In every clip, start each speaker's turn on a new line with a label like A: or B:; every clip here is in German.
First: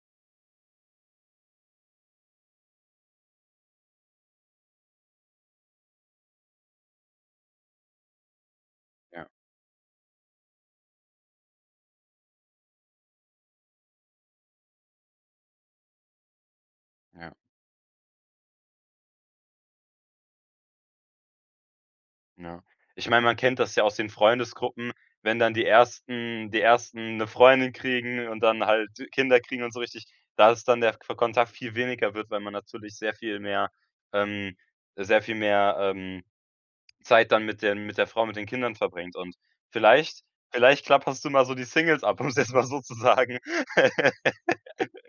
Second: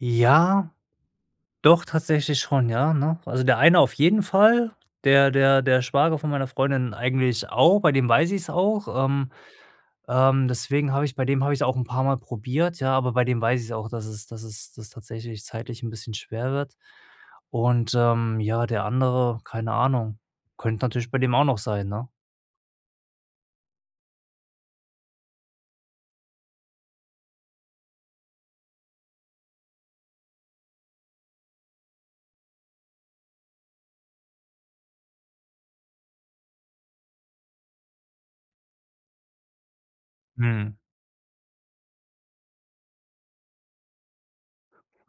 A: Ja, doch tatsächlich schon, ja, ne? Also, der eine auf jeden Fall, der der der Schwager von meiner Freundin eigentlich auch, bei dem weiß ich's auch,
B: Ja.
A: ähm, ähm deswegen habe ich bei dem habe ich's auch 'n paarmal probiert, ja, aber bei dem weiß ich's auch, dass es dass es dass es tatsächlich zeitlich 'n bisschen schwer wird.
B: Ja.
A: Und, ähm, ja, der andere, keine Ahnung. Könnte natürlich bei dem auch noch sein, ne?
B: Ja, ich mein, man kennt das ja aus den Freundesgruppen, wenn dann die ersten die ersten 'ne Freundin kriegen und dann halt Kinder kriegen und so richtig, da ist dann der fe Kontakt viel weniger wird, weil man natürlich sehr viel mehr ähm, sehr viel mehr, ähm Zeit dann mit den mit der Frau, mit den Kindern verbringt. Und vielleicht
A: Mhm.
B: vielleicht klapperst du mal so die Singles ab, um's jetzt mal so zu sagen.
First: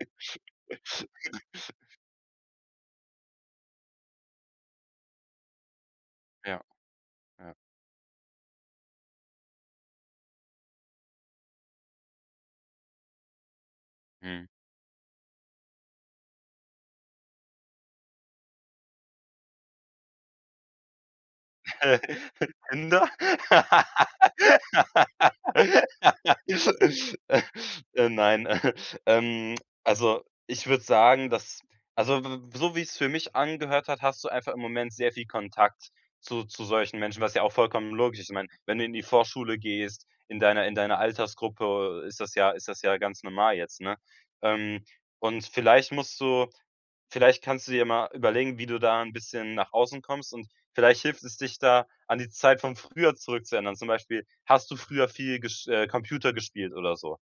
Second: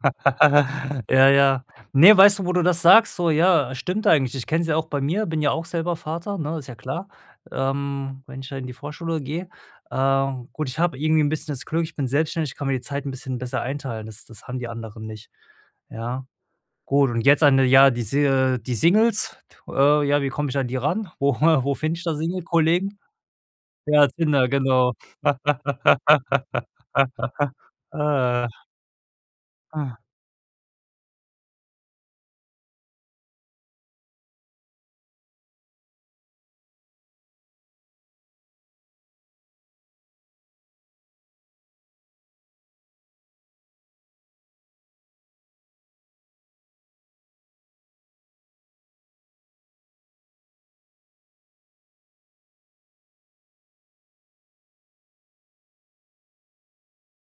A: Ja, ja. Ne, weißt du, wo du das sagst so? Ja, stimmt eigentlich. Ich kenne es ja auch bei mir, bin ja auch selber Vater, ne?
B: Ja.
A: Ist ja klar.
B: Ja.
A: Ähm, wenn ich da in die Vorschule gehe ähm, gut, ich habe irgendwie 'n bisschen das Glück, ich bin selbstständig, ich kann mir die Zeit 'n bisschen besser einteilen, das das
B: Mhm.
A: haben die anderen nicht. Ja. Gut und jetzt an der ja, die Si die Singles äh, ja, wie komme ich an die ran? Wo wo find
B: Äh,
A: ich da Single-Kollegen?
B: Tinder?
A: Ja, Tinder, genau.
B: Äh, nein.
A: Ah.
B: Ähm,
A: Ah.
B: also, ich würde sagen, dass, also, w w so wie's für mich angehört hat, hast du einfach im Moment sehr viel Kontakt zu zu solchen Menschen, was ja auch vollkommen logisch ist. Ich meine, wenn du in die Vorschule gehst, in deiner in deiner Altersgruppe, äh, ist das ja ist das ja ganz normal jetzt, ne? Ähm, und vielleicht musst du vielleicht kannst du dir ja mal überlegen, wie du da 'n bisschen nach außen kommst, und vielleicht hilft es, dich da, an die Zeit von früher zurückzuerinnern. Zum Beispiel, hast du früher viel gesch äh, Computer gespielt oder so?